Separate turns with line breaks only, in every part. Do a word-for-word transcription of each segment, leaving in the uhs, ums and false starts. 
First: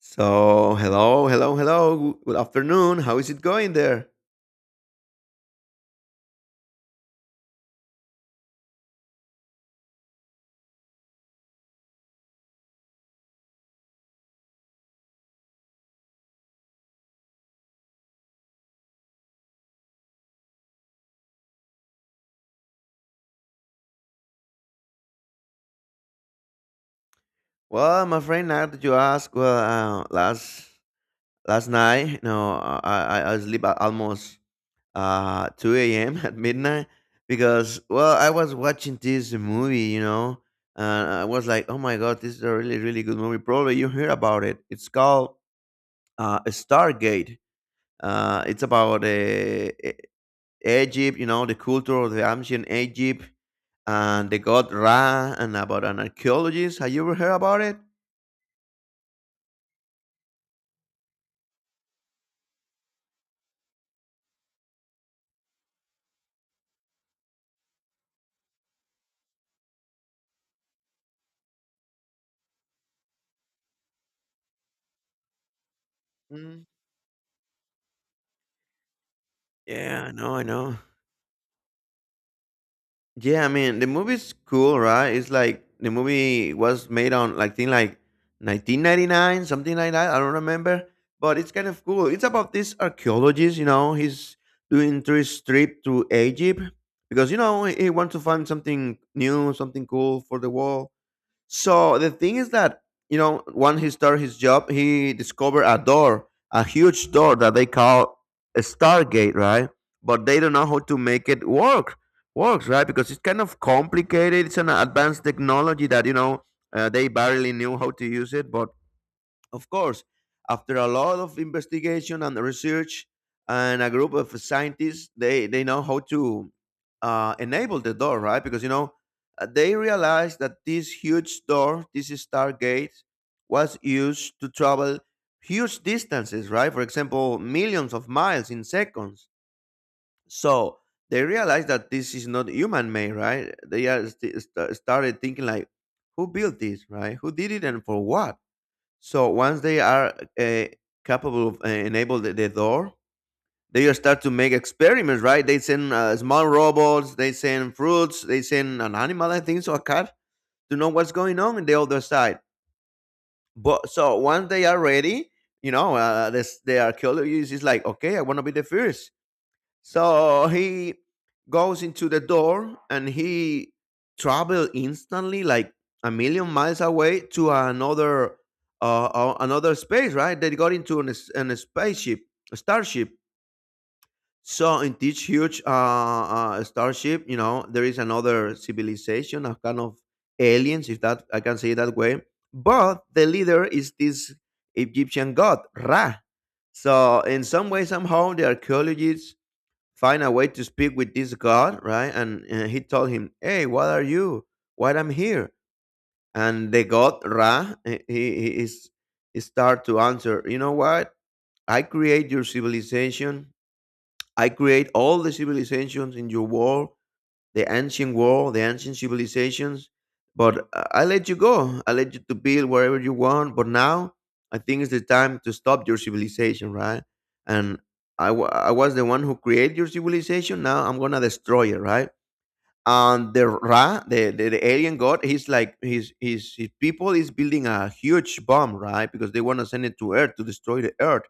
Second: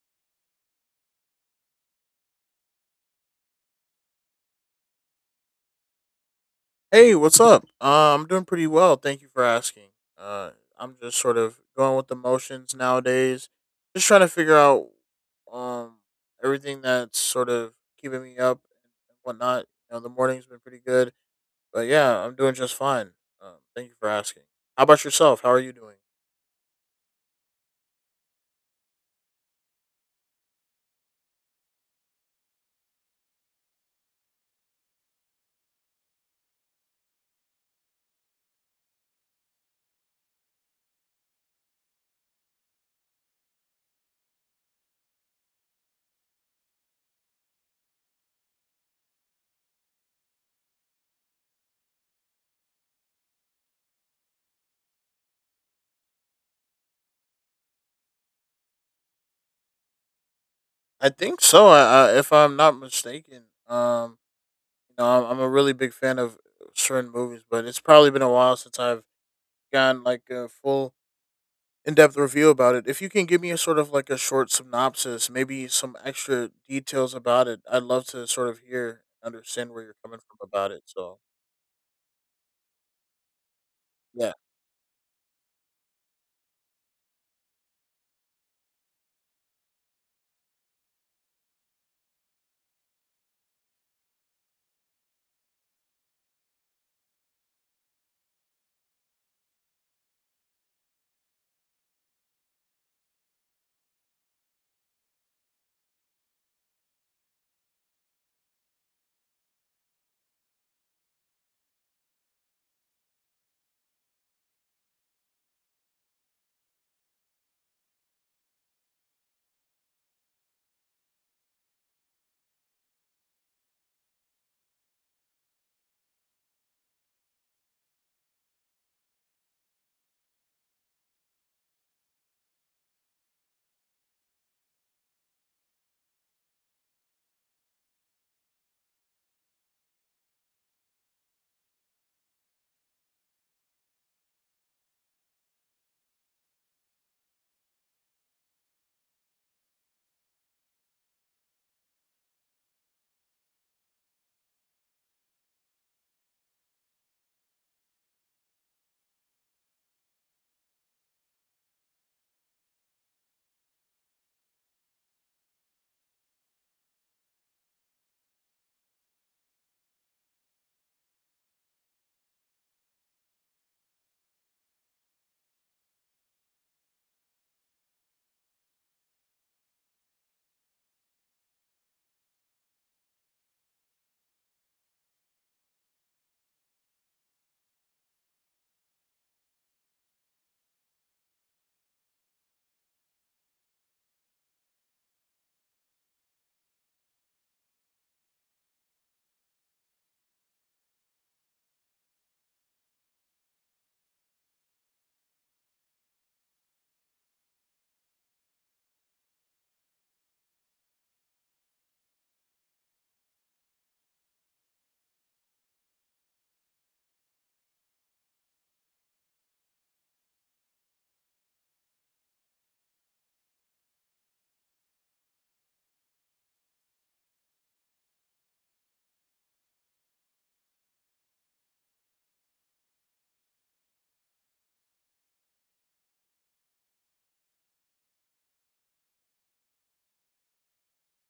So, hello, hello, hello. Good good afternoon. How is it going there?
Hey, what's up? Uh, I'm doing pretty well. Thank you for asking. Uh, I'm just sort of going with the motions nowadays. Just trying to figure out um everything that's sort of keeping me up and whatnot. You know, the morning's been pretty good, but yeah, I'm doing just fine. Um, thank you for asking. How about yourself? How are you doing?
Well, I'm afraid now that you ask, well, uh, last last night, no, I I, I sleep at almost uh two a m at midnight because well, I was watching this movie, you know, and I was like, oh my God, this is a really really good movie. Probably you heard about it. It's called uh, Stargate. Uh, it's about uh, a Egypt, you know, the culture of the ancient Egypt and the god Ra and about an archaeologist. Have you ever heard about it?
I think so. I, I if I'm not mistaken, um, you know, I'm, I'm a really big fan of certain movies, but it's probably been a while since I've gotten like a full in-depth review about it. If you can give me a sort of like a short synopsis, maybe some extra
Mm.
details about it, I'd love to sort of hear and understand where you're
Yeah, I
coming
know,
from
I
about
know.
it. So,
Yeah, I mean the
yeah.
movie's cool, right? It's like the movie was made on like thing like nineteen ninety-nine, something like that. I don't remember, but it's kind of cool. It's about this archaeologist, you know, he's doing tourist trip to Egypt because you know he he wants to find something new, something cool for the world. So the thing is that you know when he started his job, he discovered a door, a huge door that they call a Stargate, right? But they don't know how to make it work, works right because it's kind of complicated. It's an advanced technology that you know uh, they barely knew how to use it, but of course, after a lot of investigation and research and a group of scientists, they, they know how to uh, enable the door, right? Because, you know, uh, they realized that this huge door, this stargate, was used to travel huge distances, right? For example, millions of miles in seconds. So they realized that this is not human made, right? They are st- st- started thinking, like, who built this, right? Who did it and for what? So once they are uh, capable of uh, enable the, the door, they just start to make experiments, right? They send uh, small robots, they send fruits, they send an animal, I think, so a cat, to know what's going on in the other side. But so once they are ready, you know, uh, this, they are curious. It's like, okay, I want to be the first. So he goes into the door and he travel instantly like a million miles away to another uh, uh, another space, right? They got into an, s- an a spaceship, a starship. So in this huge uh, uh, starship, you know, there is another civilization, a kind of aliens, if that I can say it that way. But the leader is this Egyptian god Ra. So in some way, somehow, the archaeologists find a way to speak with this god, right, and, uh, he told him, hey, what are you, why I'm here. And the god Ra, eh, he, he is he start to answer, you know what, I create your civilization. I create all the civilizations in your world, the ancient world, the ancient civilizations. But uh, I let you go. I let you to build wherever you want. But now I think it's the time to stop your civilization, right? And I wa- I was the one who created your civilization. Now I'm gonna destroy it, right? And the Ra, the, the, the alien god, he's like his his his people is building a huge bomb, right? Because they want to send it to Earth to destroy the Earth.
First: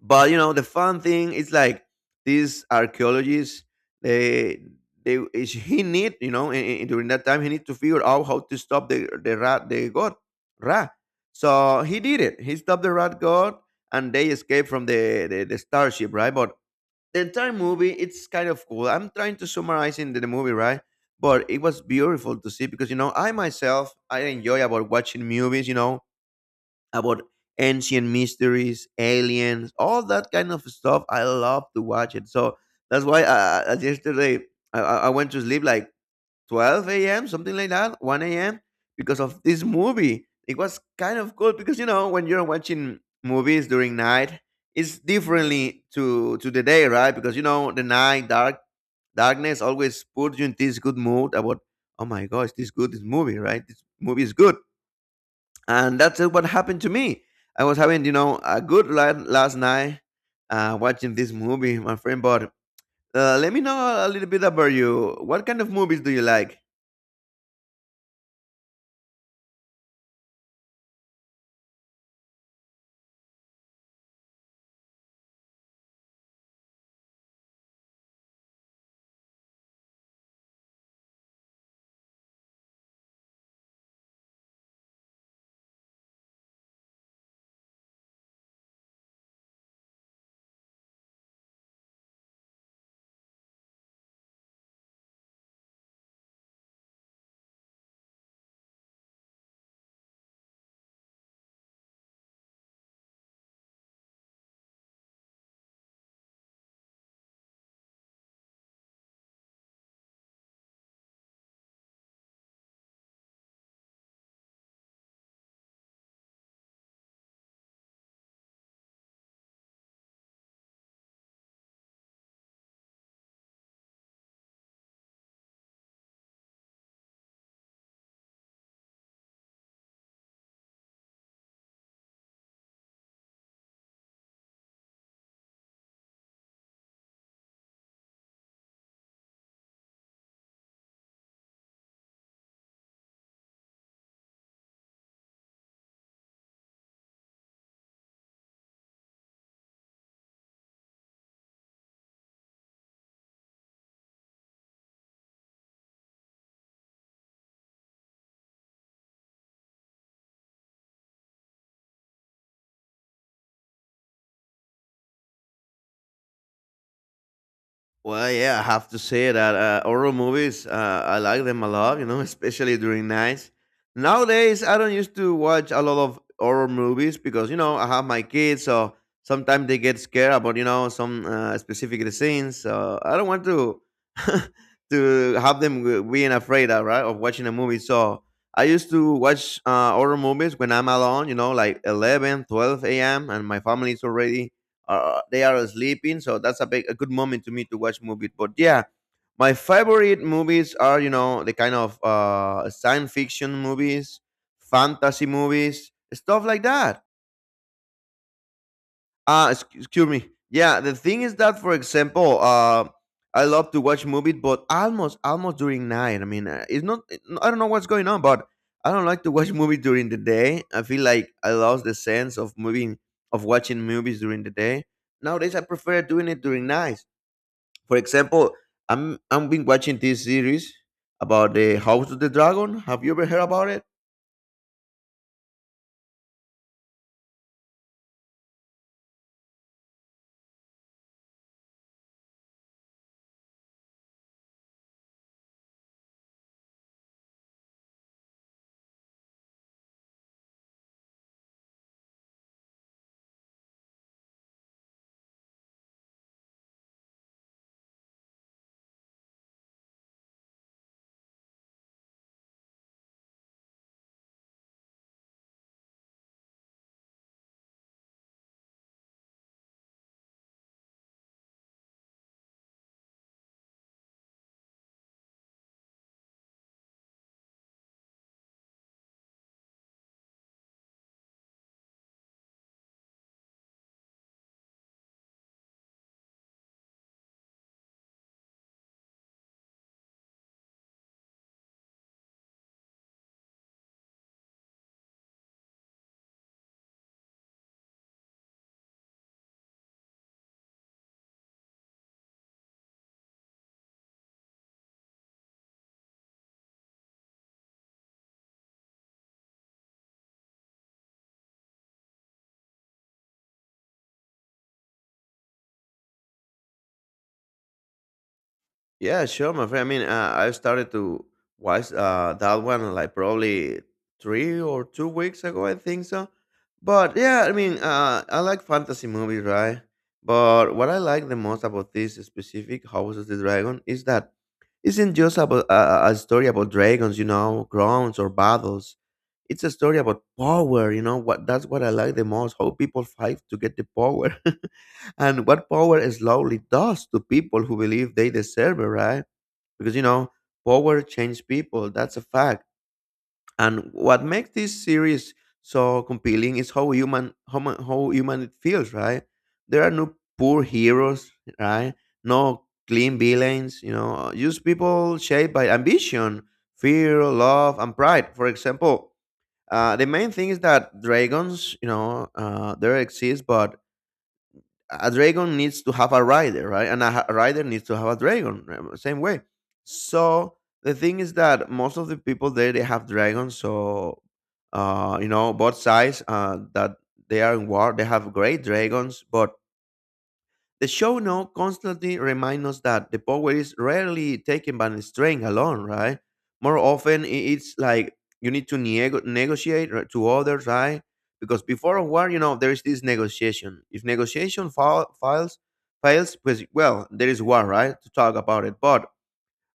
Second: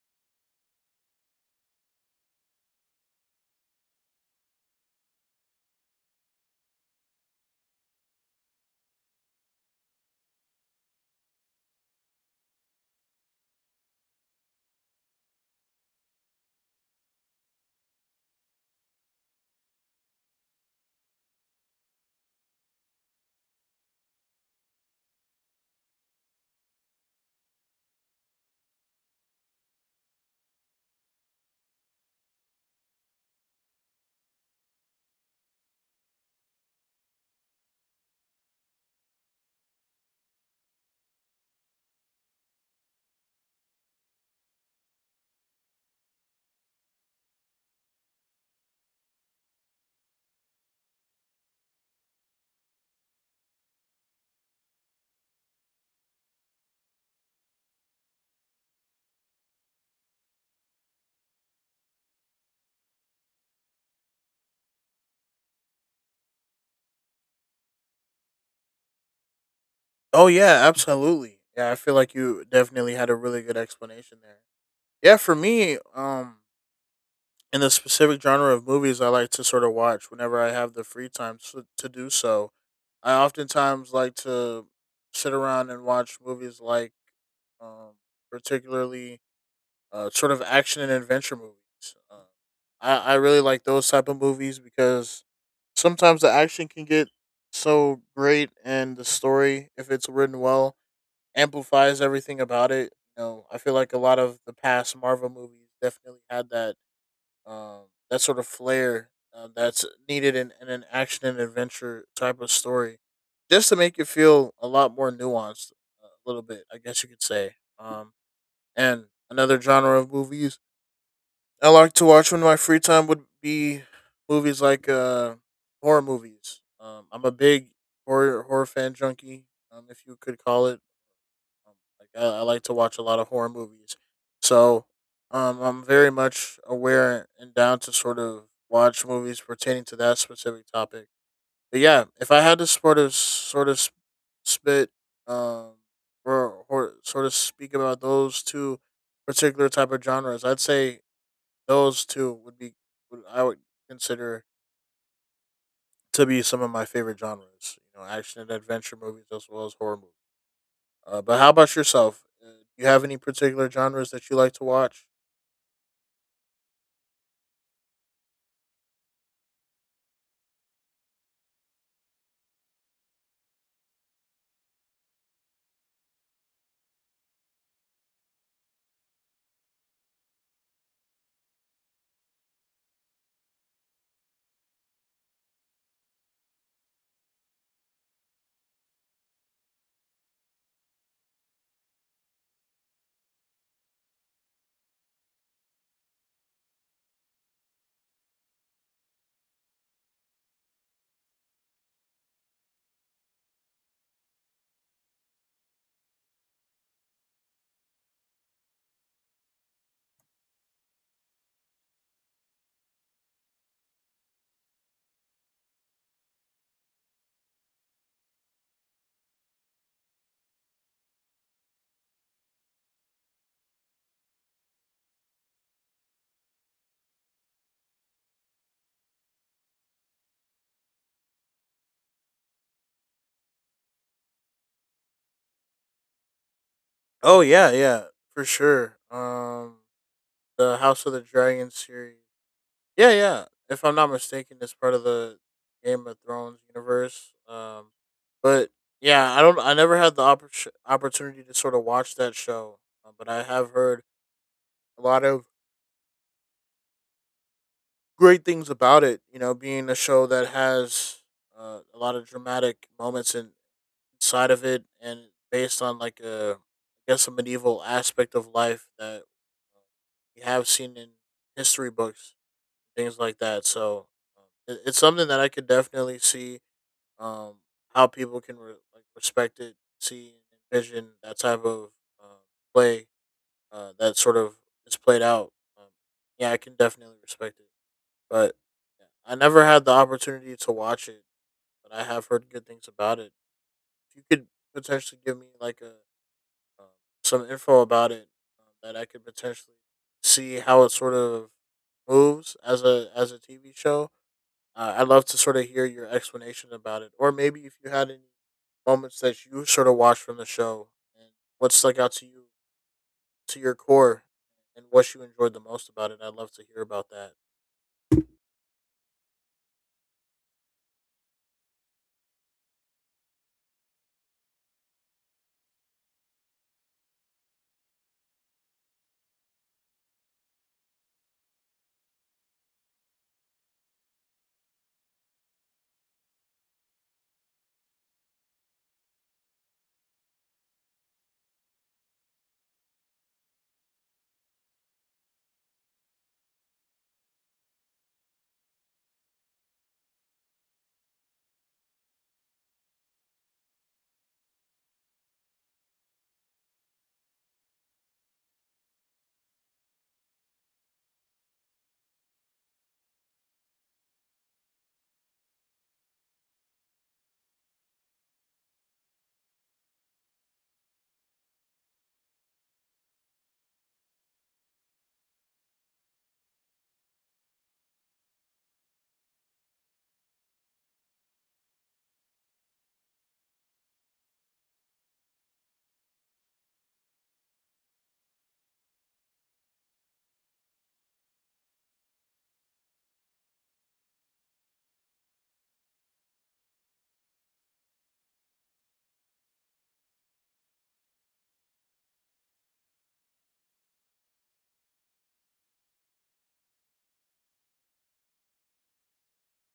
But you know, the fun thing is like these archaeologists, they they is he need, you know, in, in- during that time he need to figure out how to stop the the rat the god Ra. So he did it. He stopped the rat god, and they escaped from the the, the starship, right? But the entire movie it's kind of cool. I'm trying to summarize in the, the movie, right? But it was beautiful to see because you know I myself I enjoy about watching movies, you know, about ancient mysteries, aliens, all that kind of stuff. I love to watch it. So that's why uh, uh, yesterday I, I I went to sleep like twelve a m, something like that, one a m, because of this movie. It was kind of cool because, you know, when you're watching movies during night, it's differently to, to the day, right? Because, you know, the night, dark, darkness always puts you in this good mood about, oh my gosh, this good this movie, right? This movie is good and that's uh, what happened to me. I was having, you know, a good night last night uh, watching this movie, my friend. But uh, let me know a little bit about you. What kind of movies do you like?
Oh yeah, absolutely. Yeah, I feel like you definitely had a really good explanation there. Yeah, for me, um in the specific genre of movies I like to sort of watch whenever I have the free time to, to do so, I oftentimes like to sit around and watch movies like um particularly uh, sort of action and adventure movies. Uh, I I really like those type of movies because sometimes the action can get so great, and the story, if it's written well, amplifies everything about it. You know, I feel like a lot of the past Marvel movies definitely had that um, that sort of flair uh, that's needed in, in an action and adventure type of story, just to make it feel a lot more nuanced, uh, a little bit, I guess you could say. Um, and another genre of movies I like to watch when my free time would be movies like uh horror movies. Um, I'm a big horror horror fan junkie, um, if you could call it. Um, like I, I like to watch a lot of horror movies, so um, I'm very much aware and down to sort of watch movies pertaining to that specific topic. But yeah, if I had to sort of sort of s- spit um or, or sort of speak about those two particular type of genres, I'd say those two would be would I would consider to be some of my favorite genres. You know, action and adventure movies as well as horror movies. Uh, but how about yourself? Uh, do you have any particular genres that you like to watch?
Well, yeah, I have to say that uh, horror movies, uh, I like them a lot, you know, especially during nights. Nowadays, I don't used to watch a lot of horror movies because, you know, I have my kids, so sometimes they get scared about, you know, some uh, specific scenes. So I don't want to to have them w- being afraid, uh, right, of watching a movie. So I used to watch uh, horror movies when I'm alone, you know, like eleven, twelve a m, and my family is already uh, they are sleeping. So that's a big a good moment to me to watch movies. But yeah, my favorite movies are you know the kind of uh, science fiction movies, fantasy movies, stuff like that. Ah, exc- excuse me. Yeah, the thing is that for example, uh, I love to watch movies, but almost almost during night. I mean, uh, it's not. I don't know what's going on, but I don't like to watch movies during the day. I feel like I lost the sense of moving of watching movies during the day. Nowadays, I prefer doing it during night. For example, I'm I'm been watching this series about the House of the Dragon. Have you ever heard about it?
Oh yeah, yeah, for sure. Um, the House of the Dragon series. Yeah, yeah. If I'm not mistaken, it's part of the Game of Thrones universe. Um, but yeah, I don't. I never had the oppor- opportunity to sort of watch that show, uh, but I have heard a lot of great things about it. You know, being a show that has uh, a lot of dramatic moments in, inside of it, and based on like a, I guess, a medieval aspect of life that uh, we have seen in history books, things like that. So um, it, it's something that I could definitely see um, how people can re- like respect it, see, and envision that type of uh, play uh, that sort of is played out. Um, yeah, I can definitely respect it but yeah, I never had the opportunity to watch it, but I have heard good things about it. If you could potentially give me like a um, some info about it um, that I could potentially see how it sort of moves as a as a T V show, uh, I'd love to sort of hear your explanation about it, or maybe if you had any moments that you sort of watched from the show and what stuck out to you to your core and what you enjoyed the most about it. I'd love to hear about that.
Yeah, sure, my friend. I mean, uh, I started to watch uh, that one like probably three or two weeks ago, I think so. But yeah, I mean, uh, I like fantasy movies, right? But what I like the most about this specific House of the Dragon is that isn't just about a, a story about dragons, you know, crowns or battles. It's a story about power, you know. What that's what I like the most: how people fight to get the power. And what power slowly does to people who believe they deserve it, right? Because you know, power changes people. That's a fact. And what makes this series so compelling is how human how, mu- how human it feels, right? There are no poor heroes, right? No clean villains, you know, just people shaped by ambition, fear, love, and pride. For example, uh, the main thing is that dragons, you know, uh, there exist, but a dragon needs to have a rider, right? And a ha- rider needs to have a dragon, um, same way. So the thing is that most of the people there they have dragons, so uh, you know both sides uh, that they are in war, they have great dragons, but the show note constantly reminds us that the power is rarely taken by strength alone, right? More often, i- it's like you need to nego- negotiate, right, to others, right? Because before a war, you know, there is this negotiation. If negotiation fa- files fails, pues, well, there is war, right? To talk about it. But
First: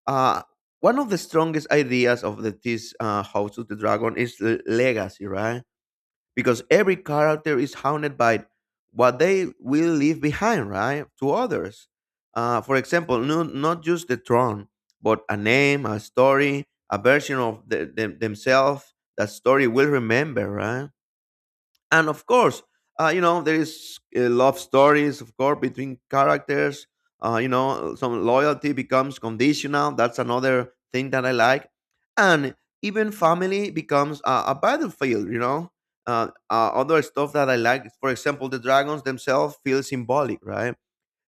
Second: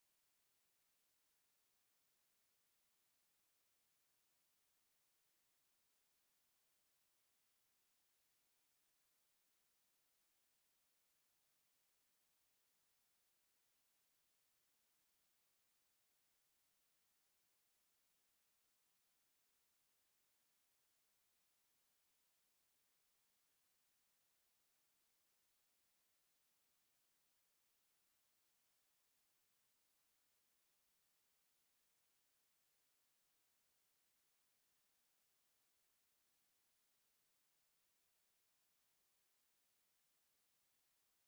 uh, one of the strongest ideas of the, this uh, House of the Dragon is l- legacy, right? Because every character is haunted by what they will leave behind, right, to others. Uh, for example, no, not just the throne, but a name, a story, a version of the, them themselves that story will remember, right? And of course uh, you know there is uh, love stories of course between characters, uh, you know some loyalty becomes conditional. That's another thing that I like. And even family becomes a, a battlefield, you know. Uh, uh, other stuff that I like, for example, the dragons themselves feel symbolic, right?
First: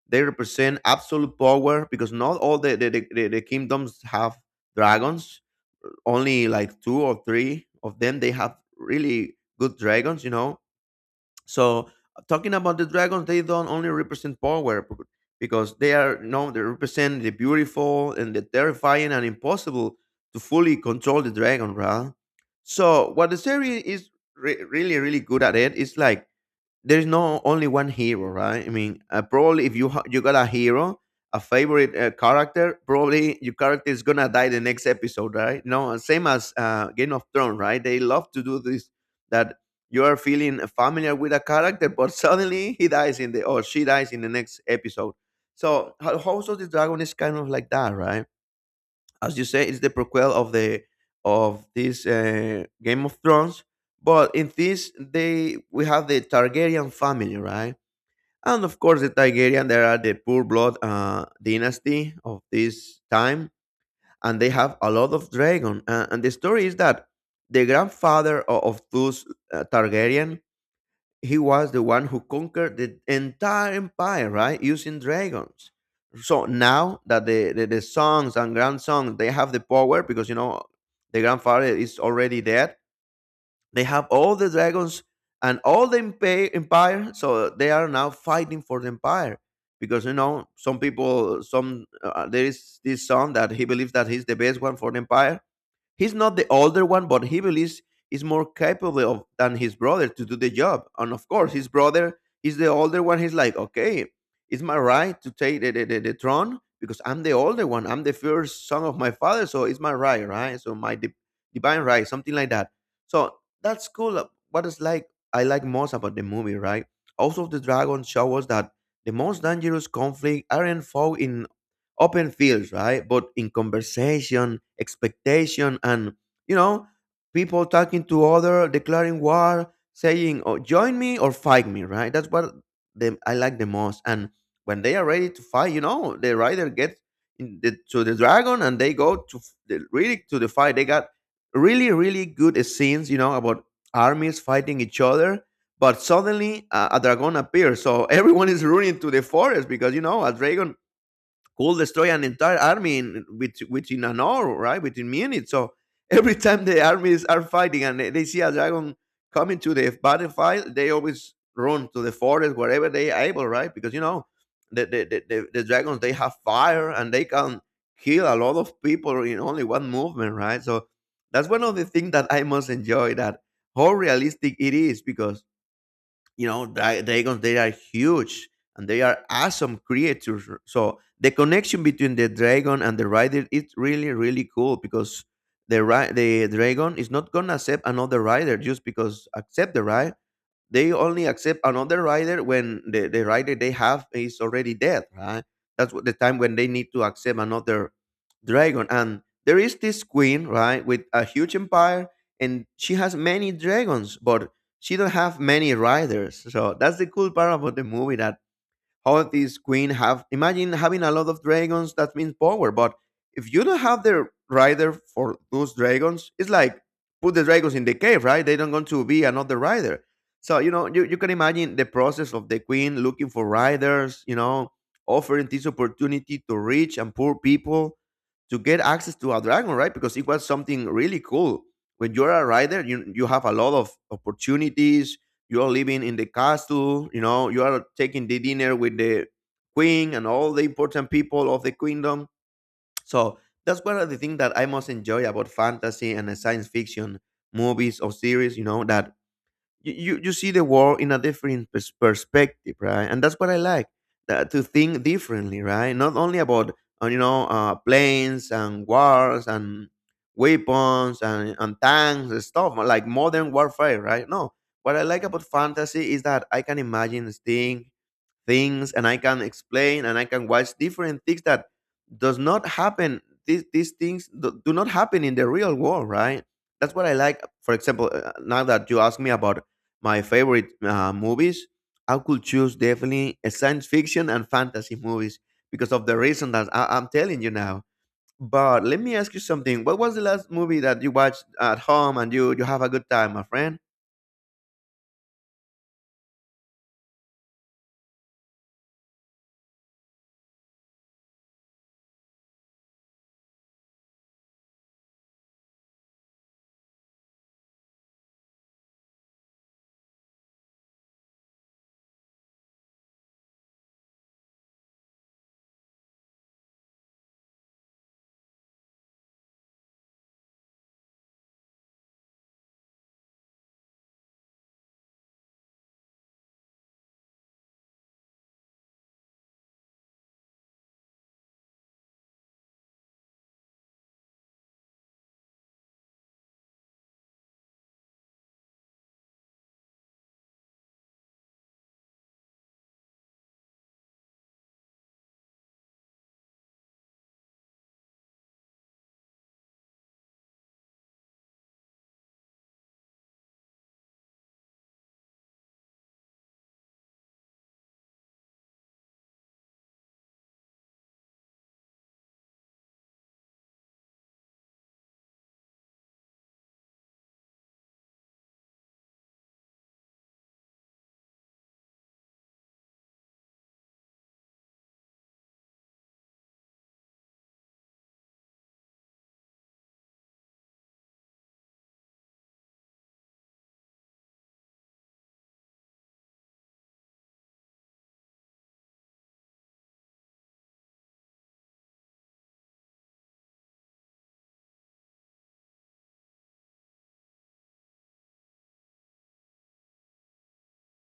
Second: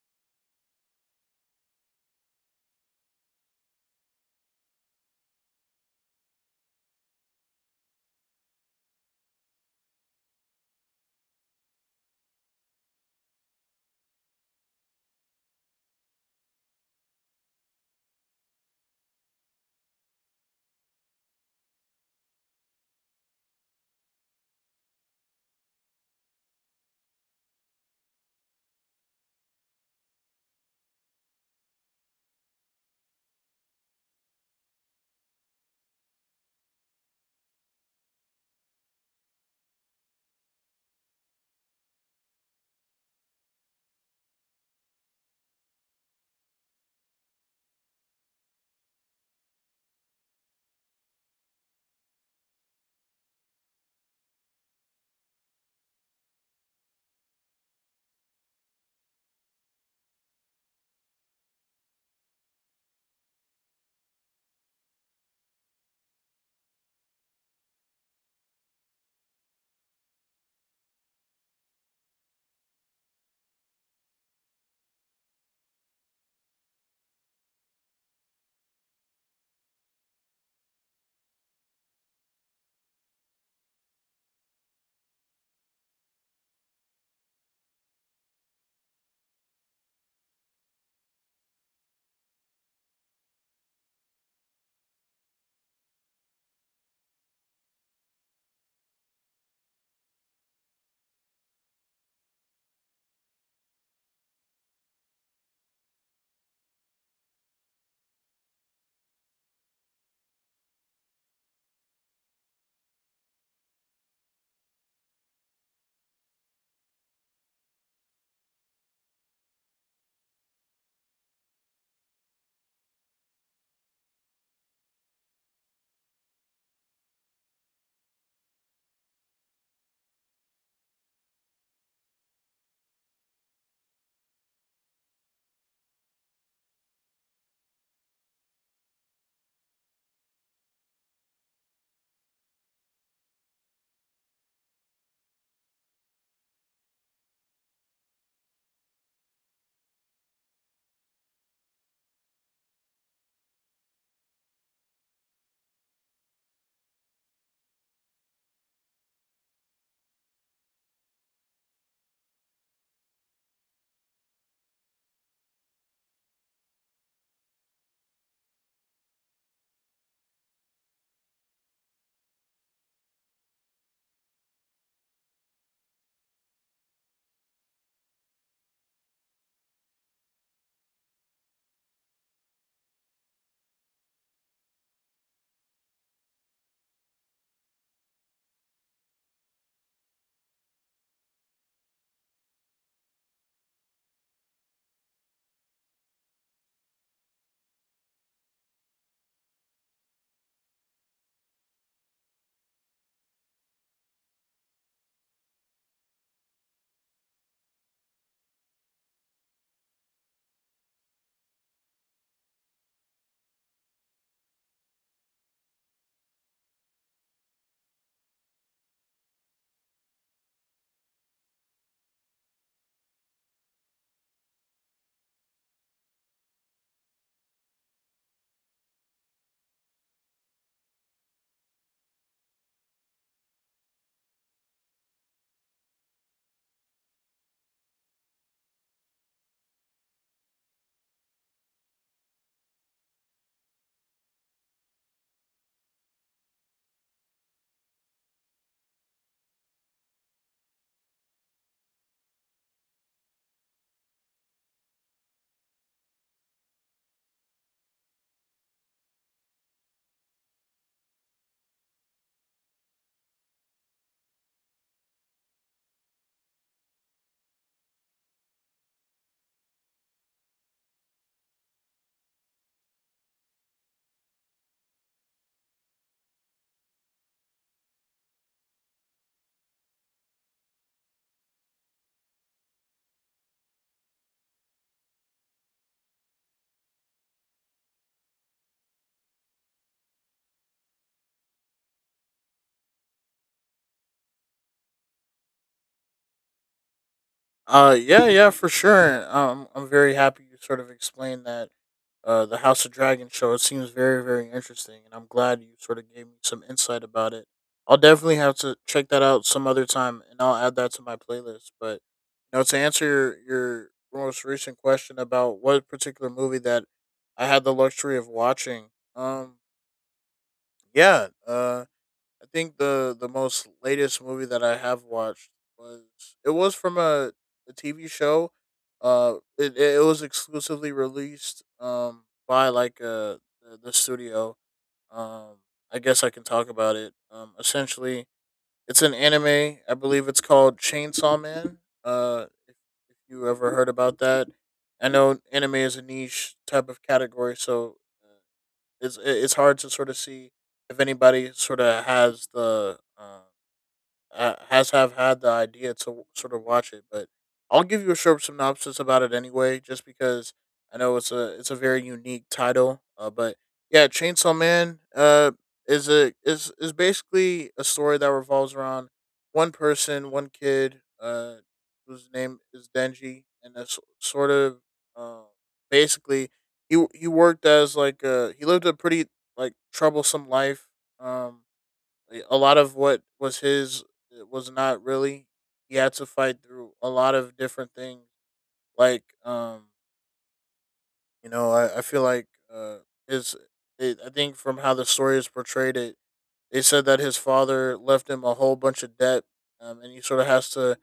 They represent absolute power because not all the, the, the, the the kingdoms have dragons, only like two or three of them they have really good dragons, you know. So talking about the dragons, they don't only represent power b- because they are you know they represent the beautiful and the terrifying and impossible to fully control the dragon, right? So what the series is re- really really good at it is like there's no only one hero, right? I mean, uh, probably if you ha- you got a hero, a favorite uh, character, probably your character is gonna die the next episode, right? No, uh, same as uh, Game of Thrones, right? They love to do this that you are feeling familiar with a character, but suddenly he dies in the or she dies in the next episode. So Ho- House of the Dragon is kind of like that, right? As you say, it's the prequel of the of this uh, Game of Thrones. But in this, they we have the Targaryen family, right? And of course, the Targaryen, they are the poor blood uh, dynasty of this time, and they have a lot of dragon. Uh, and the story is that the grandfather of, of those uh, Targaryen, he was the one who conquered the entire empire, right? Using dragons. So now that the, the, the sons and grandsons they have the power because you know the grandfather is already dead. They have all the dragons and all the empa- empire, so they are now fighting for the empire. Because you know, some people, some uh, there is this son that he believes that he's the best one for the empire. He's not the older one, but he believes he's more capable of, than his brother to do the job. And of course, his brother is the older one. He's like, okay, it's my right to take the, the, the, the throne because I'm the older one. I'm the first son of my father, so it's my right, right? So my di- divine right, something like that. So that's cool. uh, What is like I like most about the movie, right? Also, the dragon show us that the most dangerous conflict aren't fought in open fields, right? But in conversation, expectation, and you know, people talking to other, declaring war, saying, "Oh, join me or fight me," right? That's what them I like the most. And when they are ready to fight, you know, the rider gets in the, to the dragon and they go to f- the, really to the fight. They got really, really good scenes, you know, about armies fighting each other. But suddenly, uh, a dragon appears, so everyone is running to the forest because you know a dragon could destroy an entire army in, with, within an hour, right? Within minutes. So every time the armies are fighting and they, they see a dragon coming to the battlefield, they always run to the forest wherever they are able, right? Because you know the the, the, the the dragons they have fire and they can kill a lot of people in only one movement, right? So that's one of the things that I most enjoy, that how realistic it is because you know they they they are huge and they are awesome creatures. So the connection between the dragon and the rider is really, really cool because the ri- the dragon is not gonna accept another rider just because accept the ride. They only accept another rider when the, the rider they have is already dead, right? That's what the time when they need to accept another dragon. And there is this queen, right, with a huge empire, and she has many dragons but she don't have many riders. So that's the cool part about the movie, that how this queen have imagine having a lot of dragons, that means power, but if you don't have the rider for those dragons, it's like put the dragons in the cave, right? They don't going to be another rider. So you know you, you can imagine the process of the queen looking for riders, you know, offering this opportunity to rich and poor people to get access to a dragon, right? Because it was something really cool. When you're a rider you, you have a lot of opportunities. You are living in the castle, you know, you are taking the dinner with the queen and all the important people of the kingdom. So that's one of the things that I most enjoy about fantasy and uh, science fiction movies or series, you know, that you, you you see the world in a different pers- perspective, right? And that's what I like, that, to think differently, right? Not only about uh, you know uh, planes and wars and weapons and, and tanks and stuff like modern warfare, right? No, what I like about fantasy is that I can imagine things things, and I can explain and I can watch different things that does not happen. These, these, things do do not happen in the real world, right? That's what I like. For example, uh, now that you ask me about my favorite uh, movies, I could choose definitely a science fiction and fantasy movies because of the reason that I, I'm telling you now. But let me ask you something. What was the last movie that you watched at home and you you have a good time, my friend?
Uh, yeah, yeah, for sure. Um, I'm very happy you sort of explained that. Uh, the House of Dragon show. It seems very, very interesting, and I'm glad you sort of gave me some insight about it. I'll definitely have to check that out some other time, and I'll add that to my playlist. But you know, to answer your your most recent question about what particular movie that I had the luxury of watching, um, yeah, uh, I think the the most latest movie that I have watched was it was from a, a T V show. Uh, it it was exclusively released um by like uh the, the studio. Um, I guess I can talk about it. Um, essentially, it's an anime. I believe it's called Chainsaw Man. Uh, if, if you ever heard about that, I know anime is a niche type of category, so. Uh, it's it's hard to sort of see if anybody sort of has the um, uh, has have had the idea to sort of watch it, but I'll give you a short synopsis about it anyway, just because I know it's a it's a very unique title. Uh, but yeah, Chainsaw Man uh, is a is is basically a story that revolves around one person, one kid, uh, whose name is Denji, and that's sort of uh, basically he he worked as like uh he lived a pretty like troublesome life. Um, eh, a lot of what was his it was not really. He had to fight through a lot of different things. Like, um, you know, I, I feel like uh, his. It, I think from how the story is portrayed, it they said that his father left him a whole bunch of debt, um, and he sort of has to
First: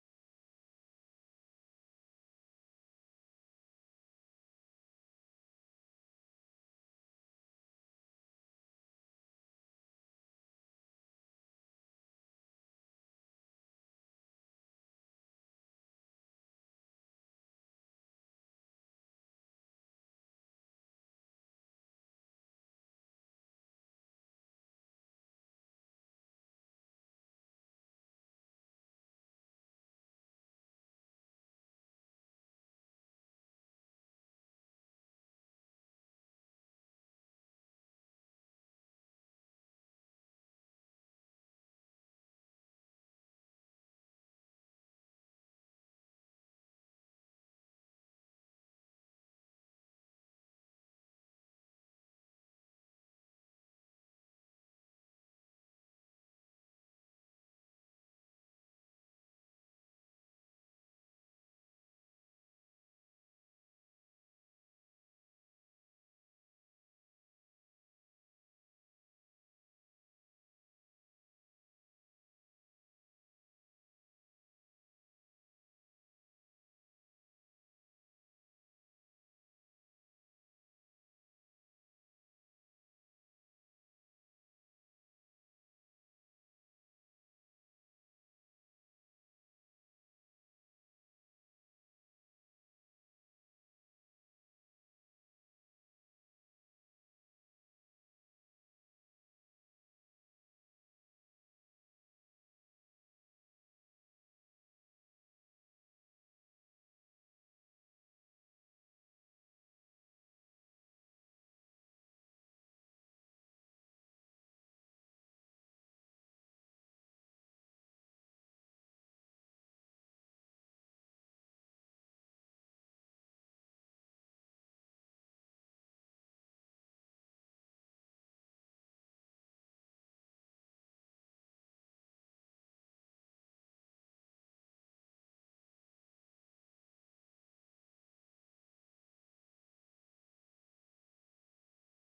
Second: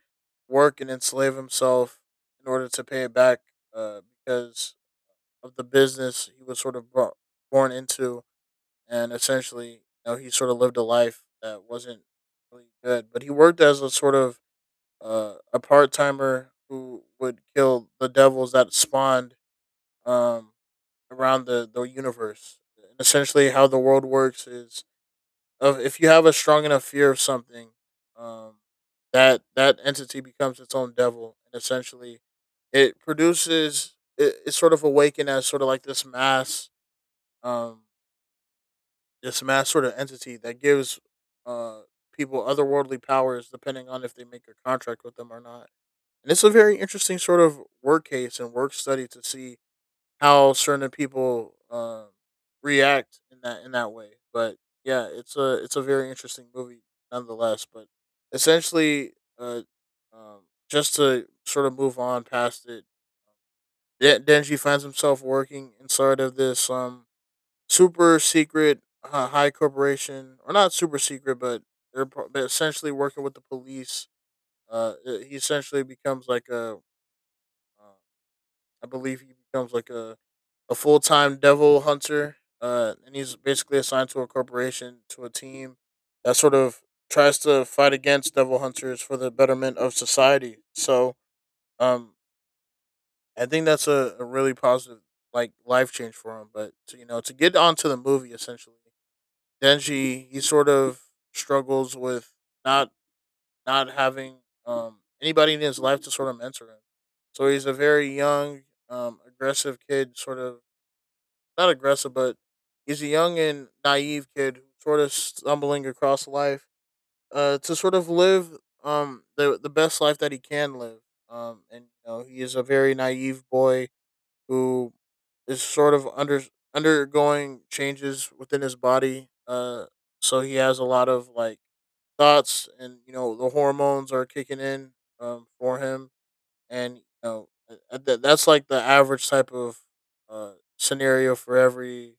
work and enslave himself in order to pay it back uh, because of the business he was sort of brought, born into and essentially, you know, he sort of lived a life that wasn't really good. But he worked as a sort of uh, a part timer who would kill the devils that spawned um, around the the universe. And essentially, how the world works is of if you have a strong enough fear of something, um, that that entity becomes its own devil, and essentially, it produces it, it's sort of awakened as sort of like this mass. Um, this mass sort of entity that gives uh, people otherworldly powers depending on if they make a contract with them or not. And it's a very interesting sort of work case and work study to see how certain people um, react in that in that way. But yeah, it's a it's a very interesting movie nonetheless. But essentially, uh, um, just to sort of move on past it, Den- Denji finds himself working inside of this um super secret uh, high corporation, or not super secret, but they're, pro- they're essentially working with the police. Uh, uh, he essentially becomes like a, uh, I believe he becomes like a, a full time devil hunter, uh, and he's basically assigned to a corporation to a team that sort of tries to fight against devil hunters for the betterment of society. So, um, I think that's a, a really positive like life change for him. But to, you know, to get onto the movie essentially, Denji, he sort of struggles with not not having um anybody in his life to sort of mentor him. So he's a very young, um, aggressive kid, sort of not aggressive, but he's a young and naive kid who's sort of stumbling across life, uh, to sort of live um the the best life that he can live. Um, and you know he is a very naive boy who is sort of under undergoing changes within his body. Uh, so he has a lot of like thoughts, and you know the hormones are kicking in um, for him, and you know uh, th- that's like the average type of uh, scenario for every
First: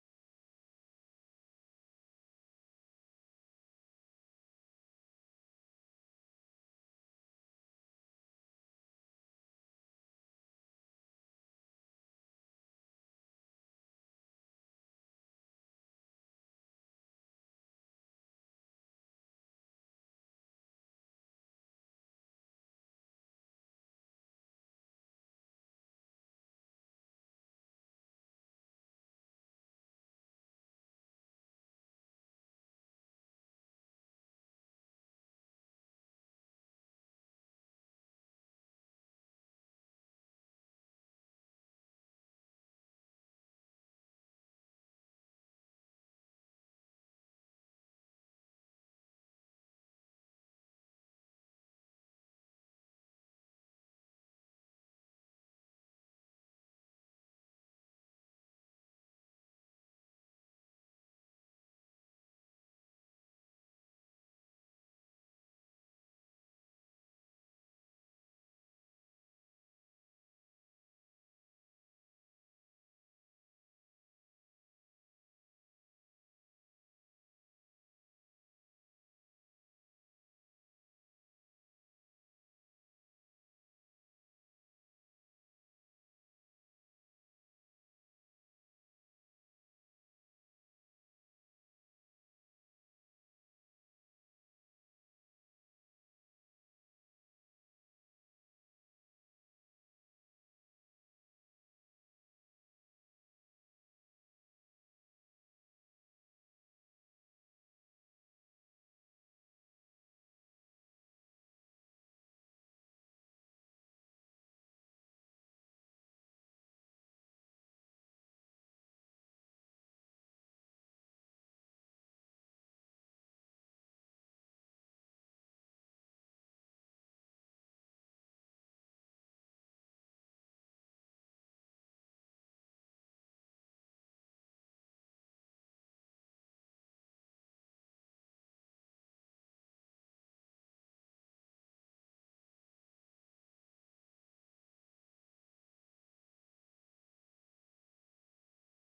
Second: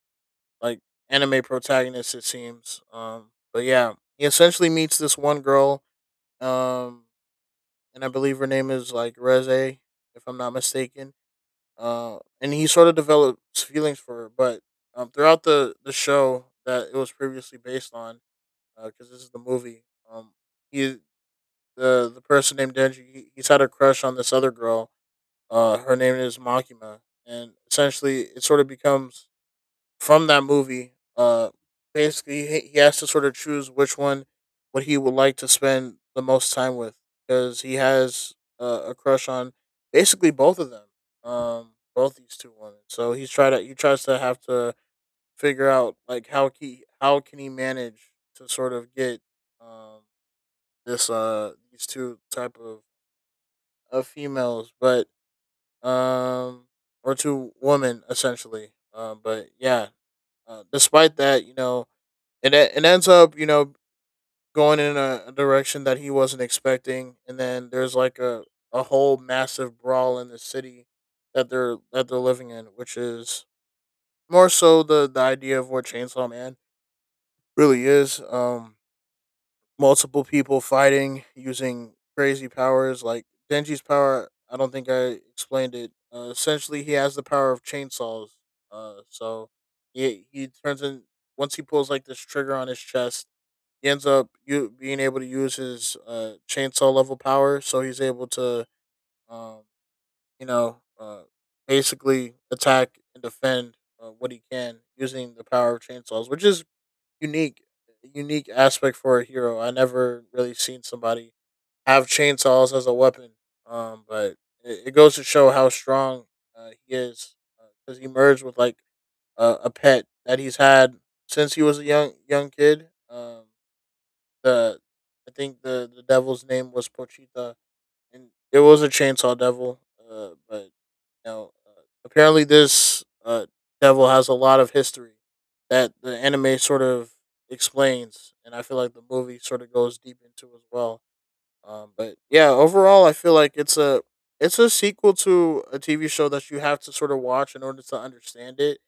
like anime protagonist, it seems. Um, but yeah, he essentially meets this one girl, um, and I believe her name is like Reze, if I'm not mistaken uh, and he sort of develops feelings for her. But um, throughout the the show that it was previously based on, because this is the movie, um, he the the person named Denji, he, he's had a crush on this other girl. Uh, her name is Makima, and essentially it sort of becomes from that movie. Uh, basically, he he has to sort of choose which one what he would like to spend the most time with because he has uh, a crush on basically both of them, um, both these two women. So he's try to he tries to have to figure out like how he how can he manage to sort of get um, this uh these two type of of females, but um or two women essentially. Um, but yeah, uh, despite that, you know, it, it ends up you know going in a, a direction that he wasn't expecting, and then there's like a, a whole massive brawl in the city that they're that they're living in, which is more so the the idea of what Chainsaw Man really is. Um multiple people fighting using crazy powers, like Denji's power. I don't think I explained it. Uh, essentially, he has the power of chainsaws. Uh so he he turns in, once he pulls like this trigger on his chest, he ends up you being able to use his uh, chainsaw level power, so he's able to, um, you know, uh, basically attack and defend uh, what he can using the power of chainsaws, which is unique, a unique aspect for a hero. I never really seen somebody have chainsaws as a weapon. Um, but it, it goes to show how strong uh, he is, because he merged with like a a pet that he's had since he was a young young kid. Um, the I think the the devil's name was Pochita, and it was a chainsaw devil. Uh, but you know, uh, Apparently, this uh devil has a lot of history that the anime sort of explains, and I feel like the movie sort of goes deep into as well. Um, but yeah, overall, I feel like it's a it's a sequel to a T V show that you have to sort of watch in order to understand it,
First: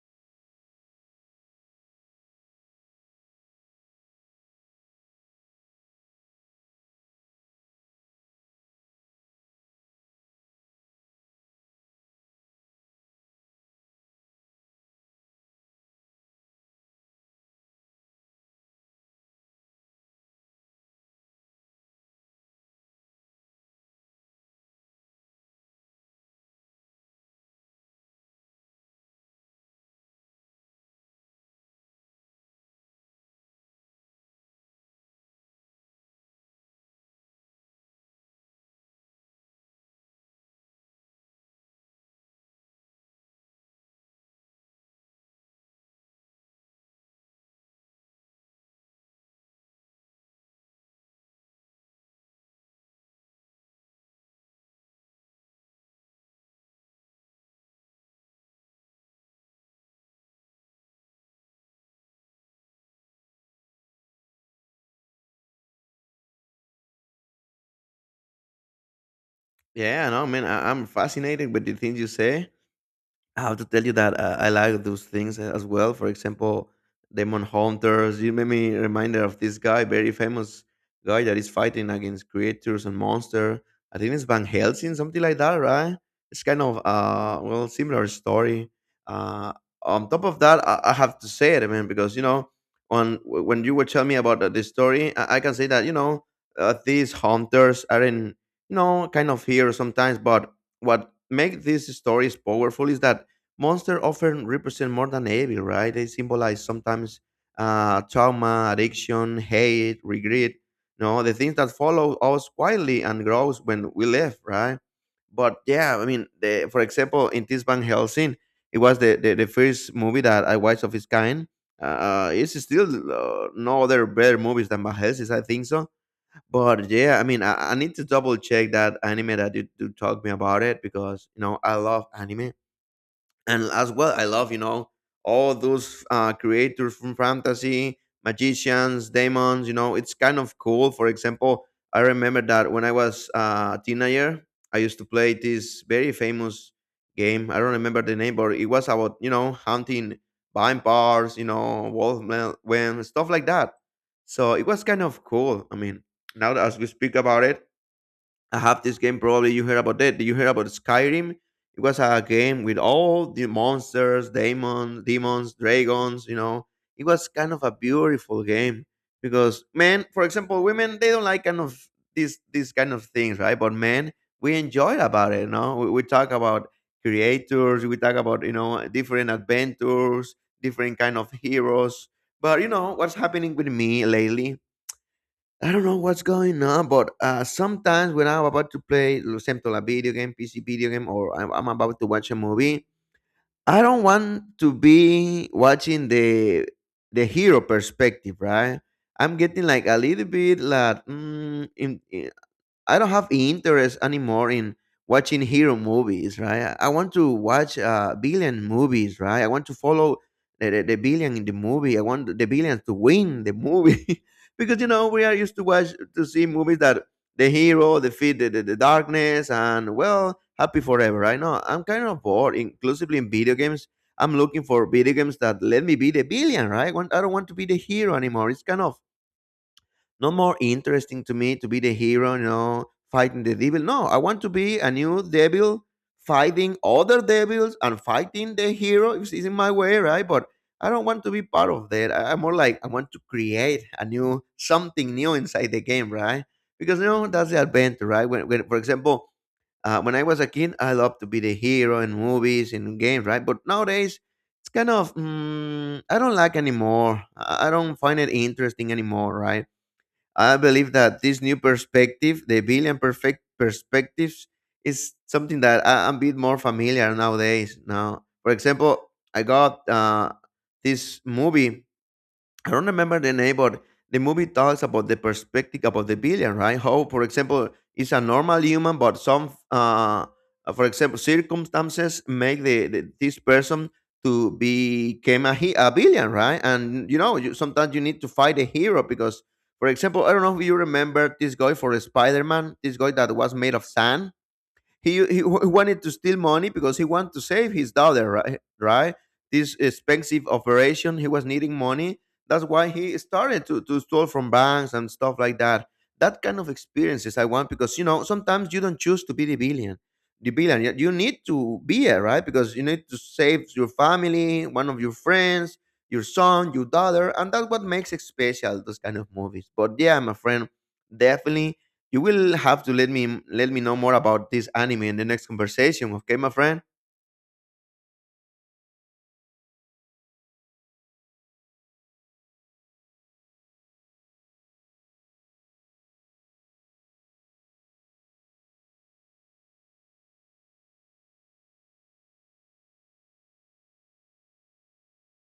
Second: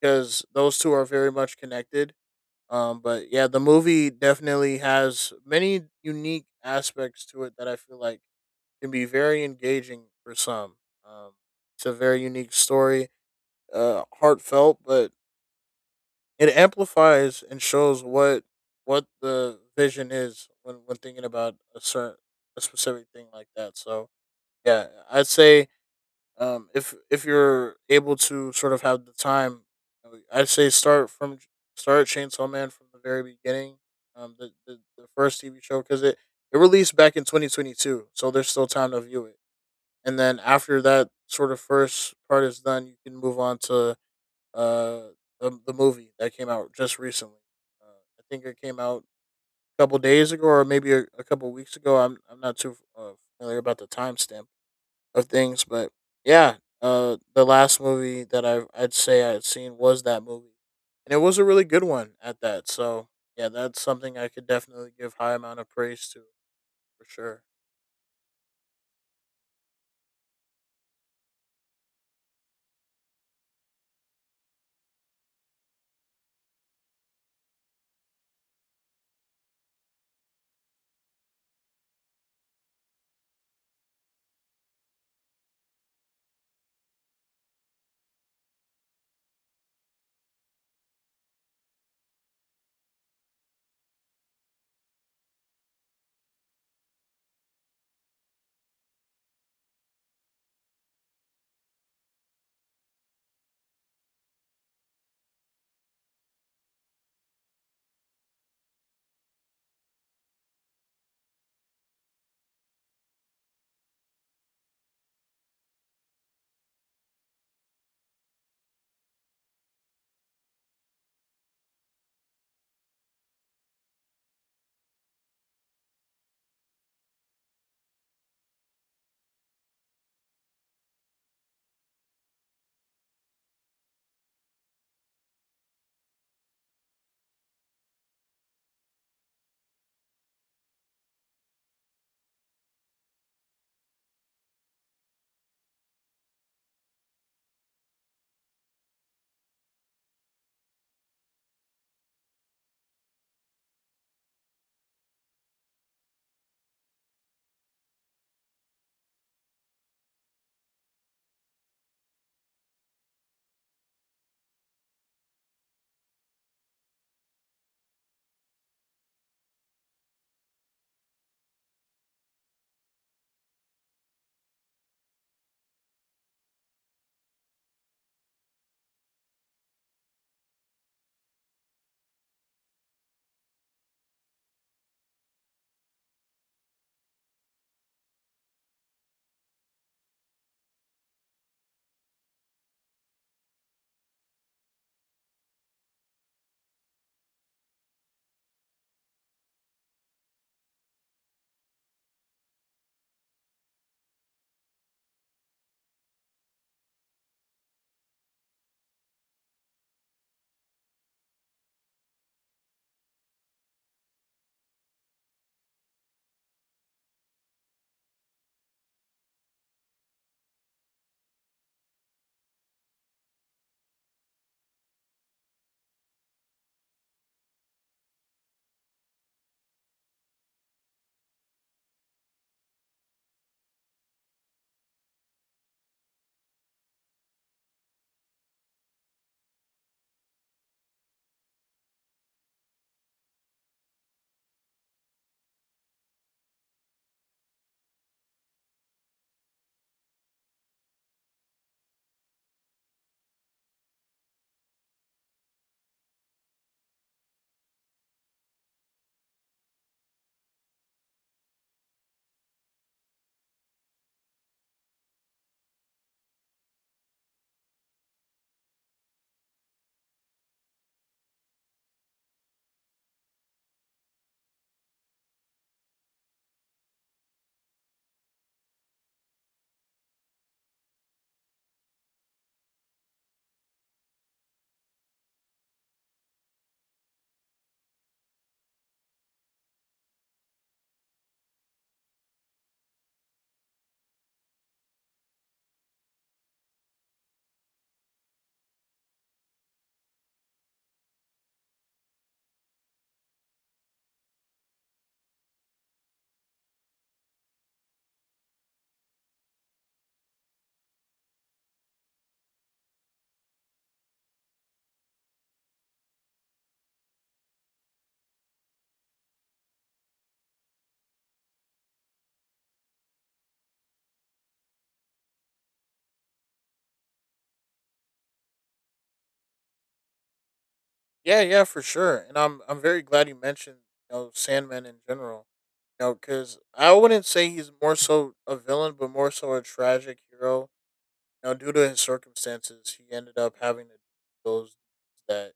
because those two are very much connected. Um, but yeah, the movie definitely has many unique aspects to it that I feel like can be very engaging for some. Um, it's a very unique story, uh, heartfelt, but it amplifies and shows what what the vision is when when thinking about a certain a specific thing like that. So yeah, I'd say um, if if you're able to sort of have the time, you know, I'd say start from start Chainsaw Man from the very beginning. Um, the the, the first T V show, because it it released back in twenty twenty-two, so there's still time to view it. And then after that sort of first part is done, you can move on to uh the, the movie that came out just recently. Uh, I think it came out a couple days ago, or maybe a, a couple weeks ago. I'm I'm not too uh, familiar about the timestamp of things. But yeah, uh, the last movie that I I'd say I'd seen was that movie, and it was a really good one at that. So yeah, that's something I could definitely give high amount of praise to, for sure.
Yeah, no, man, I, I'm fascinated with the things you say. I have to tell you that uh, I like those things uh, as well. For example, Demon Hunters. You made me reminder of this guy, very famous guy that is fighting against creatures and monster. I think it's Van Helsing, something like that, right? It's kind of uh well similar story. Uh, on top of that, I, I have to say it, man, because you know, on when you were telling me about the, the story, I, I can say that you know uh, these hunters are in you know kind of here sometimes, but what make these stories powerful is that monsters often represent more than evil, right? They symbolize sometimes uh, trauma, addiction, hate, regret, you know, the things that follow us quietly and grows when we live, right? But yeah, I mean, the, for example, in this Van Helsing, it was the, the, the first movie that I watched of its kind. Uh, it's still uh, no other better movies than Van Helsing, I think so. But yeah, I mean, I, I need to double check that anime that you, you talked me about it because, you know, I love anime and as well I love, you know, all those uh, creators from fantasy, magicians, demons, you know, it's kind of cool. For example, I remember that when I was uh, a teenager, I used to play this very famous game. I don't remember the name, but it was about, you know, hunting vampires, you know, wolfmen when stuff like that. So it was kind of cool. I mean, now that as we speak about it, I have this game. Probably you heard about that. Did you hear about Skyrim? It was a game with all the monsters, demons, demons, dragons. You know, it was kind of a beautiful game because men, for example, women they don't like kind of these these kind of things, right? But men, we enjoy about it. You know, we, we talk about creators, we talk about, you know, different adventures, different kind of heroes. But you know what's happening with me lately? I don't know what's going on, but uh, sometimes when I'm about to play, lo siento, a video game, P C video game, or I'm, I'm about to watch a movie, I don't want to be watching the the hero perspective, right? I'm getting like a little bit like mm, in, I don't have interest anymore in watching hero movies, right? I I want to watch uh, billion movies, right? I want to follow the, the, the billion in the movie. I want the billions to win the movie because you know we are used to watch to see movies that the hero defeat the, the, the darkness and well happy forever. Right? No, I'm kind of bored, inclusively in video games. I'm looking for video games that let me be the billion, right? I want- I don't want to be the hero anymore. It's kind of not more interesting to me to be the hero, you know, fighting the devil. No, I want to be a new devil fighting other devils and fighting the hero if it's in my way, right? But I don't want to be part of that. I, I'm more like I want to create a new something new inside the game, right? Because you know that's the adventure, right? When, when for example, uh, when I was a kid, I loved to be the hero in movies and games, right? But nowadays, it's kind of mm, I don't like anymore. I I don't find it interesting anymore, right? I believe that this new perspective, the billion perfect perspectives, is something that I, I'm a bit more familiar nowadays. Now, for example, I got uh, this movie. I don't remember the name, but the movie talks about the perspective about the villain, right? How, for example, it's a normal human, but some, uh, for example, circumstances make the, the this person to become a, he- a villain, right? And you know, you, sometimes you need to fight a hero because, for example, I don't know if you remember this guy for Spider Man, this guy that was made of sand. He, he wa- wanted to steal money because he wanted to save his daughter, right? Right? This expensive operation, he was needing money. That's why he started to, to steal from banks and stuff like that. That kind of experiences I want because, you know, sometimes you don't choose to be the billion, the billion. you you need to be it, right? Because you need to save your family, one of your friends, your son, your daughter, and that's what makes it special. Those kind of movies. But yeah, my friend, definitely you will have to let me let me know more about this anime in the next conversation, okay, my friend?
Yeah, yeah, for sure. And I'm I'm very glad you mentioned you know Sandman in general. You know, because I wouldn't say he's more so a villain, but more so a tragic hero. You know, due to his circumstances, he ended up having to do those that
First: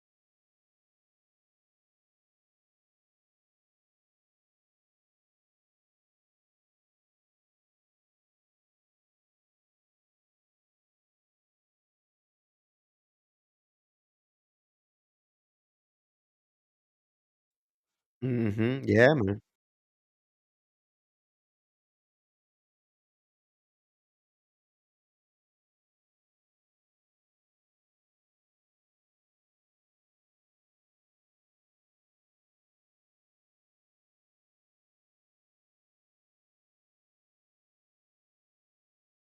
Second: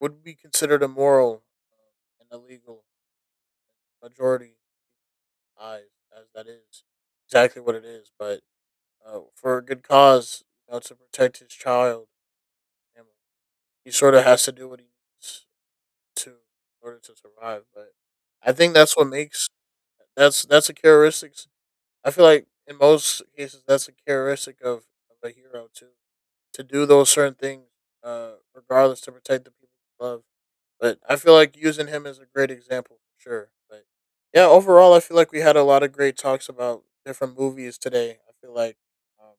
would be considered immoral uh, and illegal majority eyes, as that is exactly what it is. But uh, for a good cause, you know, to protect his child, family, he sort of has to do what he needs to in order to survive. But I think
Mm-hmm.
that's what
Yeah, man.
makes that's that's a characteristic. I feel like in most cases that's a characteristic of, of a hero too, to do those certain things, uh, regardless, to protect the people you love. But I feel like using him is a great example, for sure. But yeah, overall, I feel like we had a lot of great talks about different movies today. I feel like um,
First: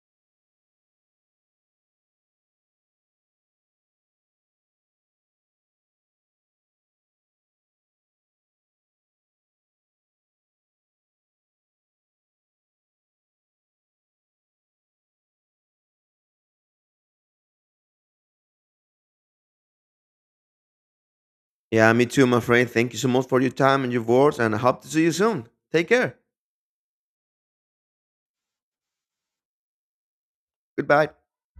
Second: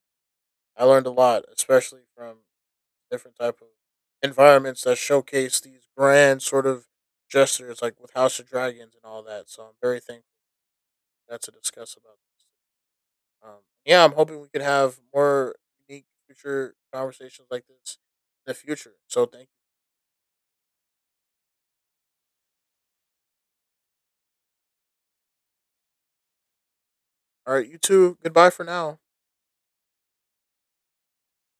I learned a lot, especially from different type of environments that showcase these grand sort of gestures, like with House of Dragons and all that. So I'm very thankful that to discuss about. Um, yeah, I'm hoping we could have more unique future conversations like this in the future. So thank.
Yeah, me too, my friend. Thank you so much for your time and your words, and I hope to see you soon. Take care.
All right, you too. Goodbye for now.
Goodbye.